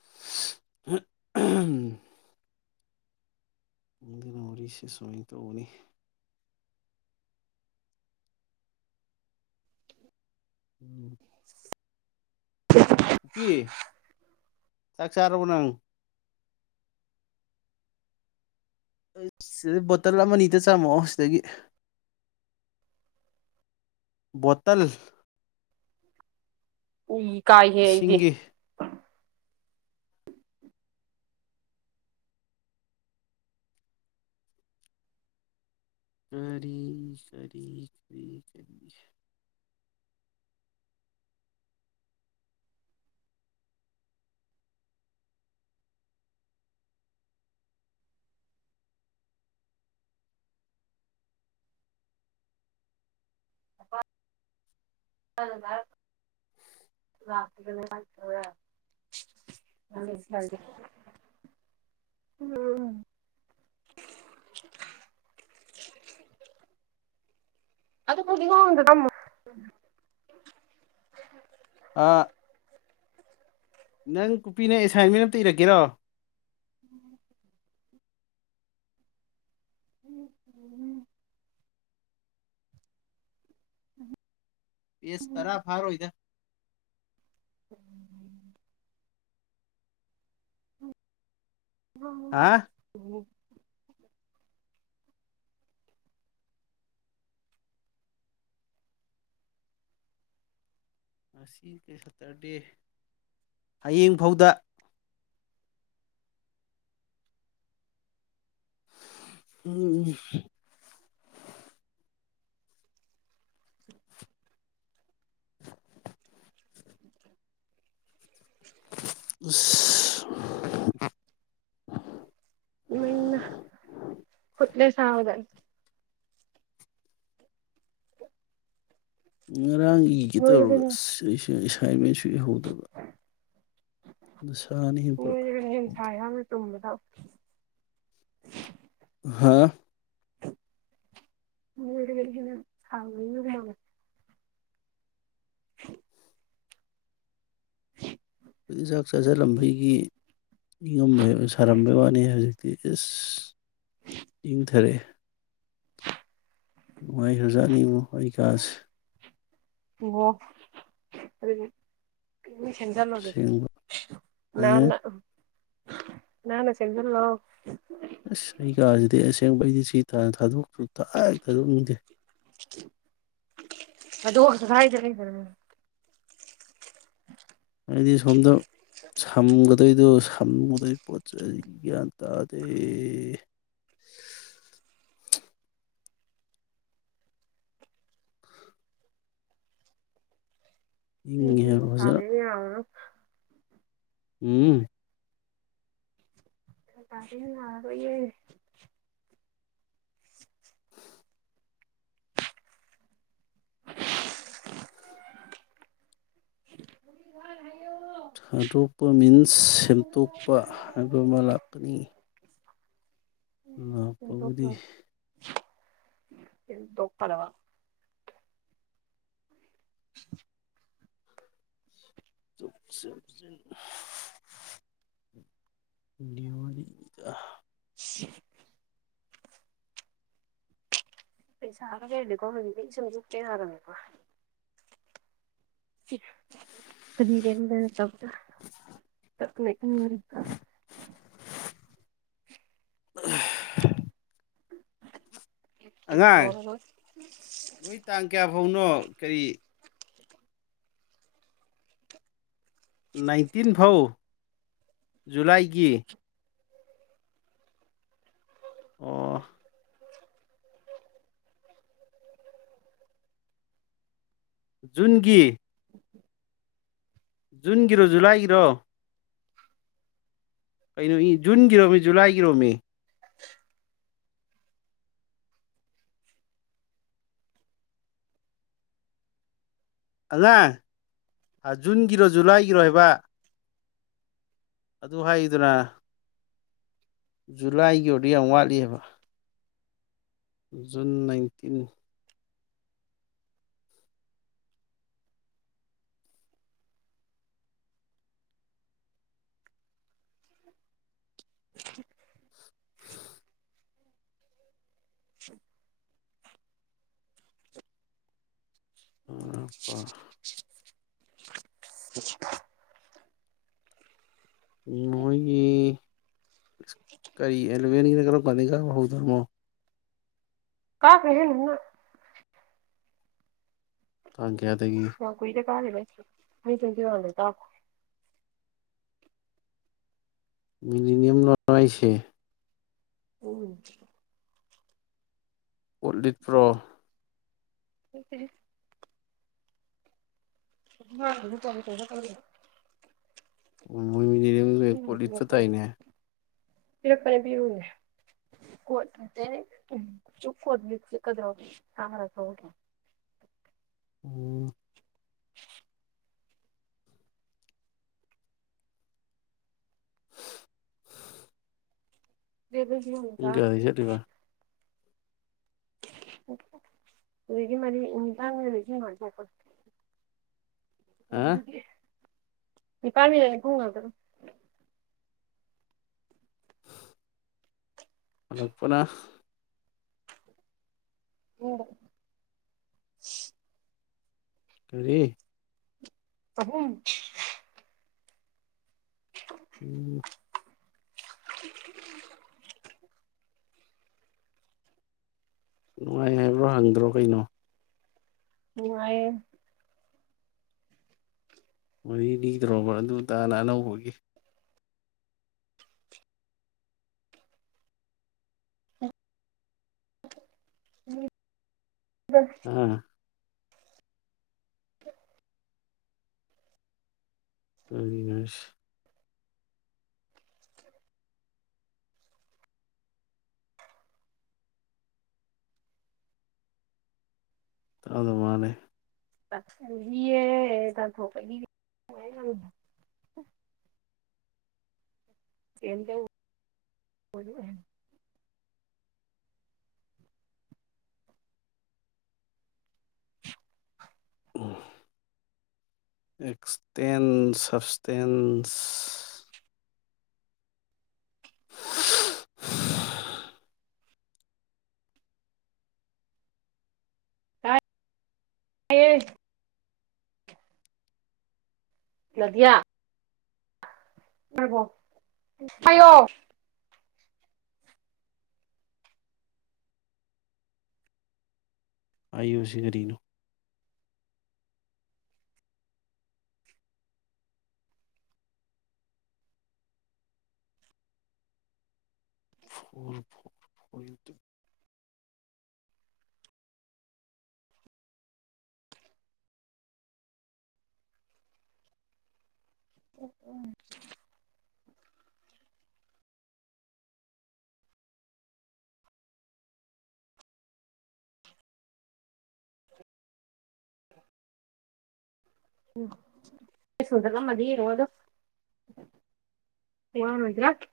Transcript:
[inaudible] [unintelligible] ꯅꯪꯒꯤꯅ ꯗꯨꯅ ꯋꯥꯔꯤꯁꯦ ꯁꯨꯃꯥꯏꯅ ꯇꯧꯧꯕꯅꯤ ꯎꯝ [unintelligible] ꯆꯥꯛꯁ ꯎ ꯅꯪ ꯁꯤꯗ ꯕꯣꯇꯜ ꯑꯃ ꯑꯅꯤꯇ ꯆꯥꯃꯛꯑꯣ ꯁꯤꯗꯒꯤ ꯣꯇꯜ ꯎꯏ ꯀꯥꯏꯍꯦ ꯑꯩꯗꯤ ꯏꯁꯤꯡꯒꯤ ꯈꯔꯤ ꯁꯔꯤꯔꯤ ꯁꯔꯤ ꯃꯥꯗ [unintelligible] [unintelligible] ꯎꯝ [unintelligible] [unintelligible] ꯑꯗ ꯄꯨꯗꯤꯒ ꯇꯝ ꯎꯝ ꯑꯥ ꯅꯪ ꯀꯨꯄꯤꯅ ꯑꯦꯁꯥꯏꯟꯃꯦꯟ ꯑꯃꯝꯇ ꯏꯔꯒꯀꯦꯔꯣ ꯎꯝ ꯎꯝ ꯎꯝ ꯎꯝ ꯄꯦꯁ ꯇꯔꯥ ꯐꯥꯔꯣꯏꯗ ꯎꯝ ꯎꯝ ꯍꯥ ꯎꯝ ꯉꯁꯤ ꯀꯩ ꯁꯇꯔꯗꯦ ꯍꯌꯦꯡꯐꯥꯎꯗ ꯎꯝ ꯎꯝ [unintelligible] ꯑ [unintelligible] ꯏ ꯀꯠꯂꯦꯁꯥꯎꯗ ꯉꯔꯥꯡ ꯏꯒꯦ ꯇꯧꯔꯒ ꯅꯣꯏꯔꯒꯅ ꯑꯦꯁꯥꯏꯟꯃꯦꯟꯁꯨ ꯏꯍꯧꯗꯕ ꯗꯁꯥꯅꯤꯍꯦ ꯃ ꯄꯨꯔꯥ ꯅꯁ ꯃ ꯇꯨꯝꯗ ꯍꯥꯦ ꯃꯔꯅꯥꯎ ꯏ [inaudible] ꯑꯩꯈꯣꯏꯤꯟ ꯆꯥꯛ ꯆꯥꯁꯤꯜꯂꯝꯕꯒꯤ ꯅꯤꯡꯉꯝꯕ ꯁꯥꯔꯝꯕꯩ ꯋꯥꯅꯤ ꯍꯧꯖꯤꯛ ꯇ ꯑꯦꯁ ꯏꯪꯊꯔꯛꯑꯦ ꯅꯨꯡꯉꯥꯏꯈ꯭ꯔꯖꯥꯠꯅꯤꯡꯉꯣ ꯑꯩ ꯀꯥꯁꯦ ꯑꯣ ꯏ ꯆꯟꯖꯒꯦ ꯑꯁꯦꯡꯕ ꯅꯥꯟ ꯑꯦ ꯅꯅꯦ ꯆꯗꯔꯅꯣ ꯑꯁ ꯑꯩ ꯀꯥꯁꯤꯗꯤ ꯑꯁꯦꯡꯕ ꯑꯩꯗꯤ ꯁꯤ ꯊꯥꯗꯣꯛꯇ꯭ꯔꯁꯨ ꯊꯥꯏ ꯊꯥꯗꯣꯛꯅꯤꯡꯗꯦ ꯑꯗ ꯁꯈꯥꯏ ꯆ ꯀ ꯐꯔ ꯍꯥꯏꯗꯤ ꯁꯣꯝꯗ ꯁꯝꯒ ꯑꯗꯨꯗꯏꯗꯣ ꯁꯝꯨꯗꯩ ꯄꯣꯠꯆ ꯒ꯭ꯌꯥꯟ ꯇꯥꯗꯦ ꯏꯪꯉꯦ ꯍꯥꯏꯕ ꯍꯝꯝ ꯐꯖꯅ ꯇꯥꯃꯦ ꯌꯥ ꯎꯝ ꯇꯗꯅꯕꯏ ꯍꯥꯏ ꯊꯥꯗꯣꯛꯄ ꯃꯤꯟꯁ ꯁꯦꯝꯗꯣꯛꯄ ꯍꯥꯏꯕ ꯑꯃ ꯂꯥꯛꯀꯅꯤ ꯇꯣ ꯂꯥꯛꯄꯕꯨꯗꯤ ꯇꯣꯛꯄꯔ [inaudible] ꯁ ꯆꯖꯅ ꯅ꯭ꯌꯎꯔꯤꯗ ꯁꯤ ꯄꯩꯁꯥꯔꯒꯦꯀꯣꯁꯛꯇꯦ ꯍꯥꯏꯔꯃꯦꯀꯣ ꯐꯗꯤ ꯀꯗꯅ ꯇꯗ ꯂꯩ ꯃ ꯑ ꯑꯉꯥꯡ [inaudible] [inaudible] ꯅꯣꯏ ꯇꯥꯡ ꯀꯌꯥ ꯐꯥꯎꯅꯣ ꯀꯔꯤ ꯅꯥꯏꯟꯇꯤꯟ ꯐꯥꯎ ꯖꯨꯂꯥꯏꯒꯤ ꯑꯣ [inaudible] [inaudible] ꯖꯨꯟꯒꯤ ꯖꯨꯟꯒꯤꯔꯣ ꯖꯨꯂꯥꯏꯒꯤꯔꯣ ꯀꯩꯅꯣ ꯏ ꯖꯨꯟꯒꯤꯔꯣꯝꯃꯤ ꯖꯨꯂꯥꯏꯒꯤꯔꯣꯝꯃꯤ ꯑꯉꯥꯡ ꯖꯨꯟꯒꯤꯔꯣ ꯖꯨꯂꯥꯏꯒꯤꯔꯣ ꯍꯥꯏꯕ ꯑꯗꯨ ꯍꯥꯏꯗꯨꯅ ꯖꯨꯂꯥꯏꯒꯤ ꯑꯣꯏꯔꯗꯤ ꯌꯥꯝ ꯋꯥꯠꯂꯤꯑꯕ ꯖꯨꯟ ꯅꯥꯏꯟꯇꯤꯟ [inaudible] [inaudible] [unintelligible] [inaudible] [inaudible] ꯎ ꯑꯄ [unintelligible] [unintelligible] ꯃꯣꯏꯒꯤ ꯀꯔꯤ ꯑꯦꯂꯚꯦꯟꯒꯤꯅ ꯀꯔ ꯀꯥꯟꯗ ꯀ ꯍꯧꯗꯝꯃꯣ ꯀꯥ ꯀꯦꯟ ꯇꯥꯡ ꯀꯌꯥꯗꯒꯤ ꯕꯨꯏꯗ ꯀꯔꯦꯁ ꯃꯤ ꯆ ꯋꯥꯗ ꯇ ꯃꯤꯅꯤꯅꯤꯌꯝ ꯂꯔꯥꯏꯁꯦ ꯎ ꯎꯠꯂꯤꯄ꯭ꯔꯣ ꯅꯠꯇꯦꯍꯦ [unintelligible] ꯑꯣ ꯃꯣꯏꯃꯤꯅꯤ ꯄꯔꯄ ꯄꯤꯔꯄꯅꯦ ꯄꯤꯔꯅꯦ ꯀꯦ ꯎ ꯆꯨꯞꯨꯞ ꯍꯗꯗ꯭ꯔ ꯁꯔꯒ ꯍ ꯎꯝ ꯎ ꯀ [inaudible] ꯌꯦꯍꯠꯕ ꯑꯗꯨꯗꯤ ꯃꯥꯔꯤ ꯏꯗꯥꯦ ꯑ ꯄꯥꯥꯃꯤ ꯄꯉ ꯑꯗꯨ ꯑꯣ ꯄꯨꯔꯥ ꯎ ꯀꯔꯤ ꯑ ꯍꯨꯝ ꯎꯝ [unintelligible] ꯅꯨꯡꯉꯥꯏ ꯍꯥꯏꯕ꯭ꯔꯣ ꯍꯪꯗ꯭ꯔꯣ ꯀꯩꯅꯣ ꯅꯨꯡꯉꯥꯏꯌꯦ ꯃꯗꯤ ꯅꯤꯗ꯭ꯔꯣꯕ ꯑꯗꯨꯇꯥꯅ ꯑꯅꯧꯕꯒꯤ [unintelligible] ꯎꯝ ꯎ ꯑꯕꯤꯅꯥꯁ ꯑꯗꯨ ꯑꯗꯨ ꯃꯥꯅꯦ [inaudible] [unintelligible] ꯑꯦꯛꯁꯇꯦꯟ ꯁꯞꯁꯇꯦꯟꯁ ꯑꯦꯠ ꯅꯗꯤꯌꯥ ꯑꯣꯏꯔꯕꯣ ꯍꯥꯏꯌꯣ ꯑꯥꯏ ꯌꯨ ꯁꯤ ꯀꯔꯤꯅꯣ [unintelligible] [unintelligible] [unintelligible] [unintelligible]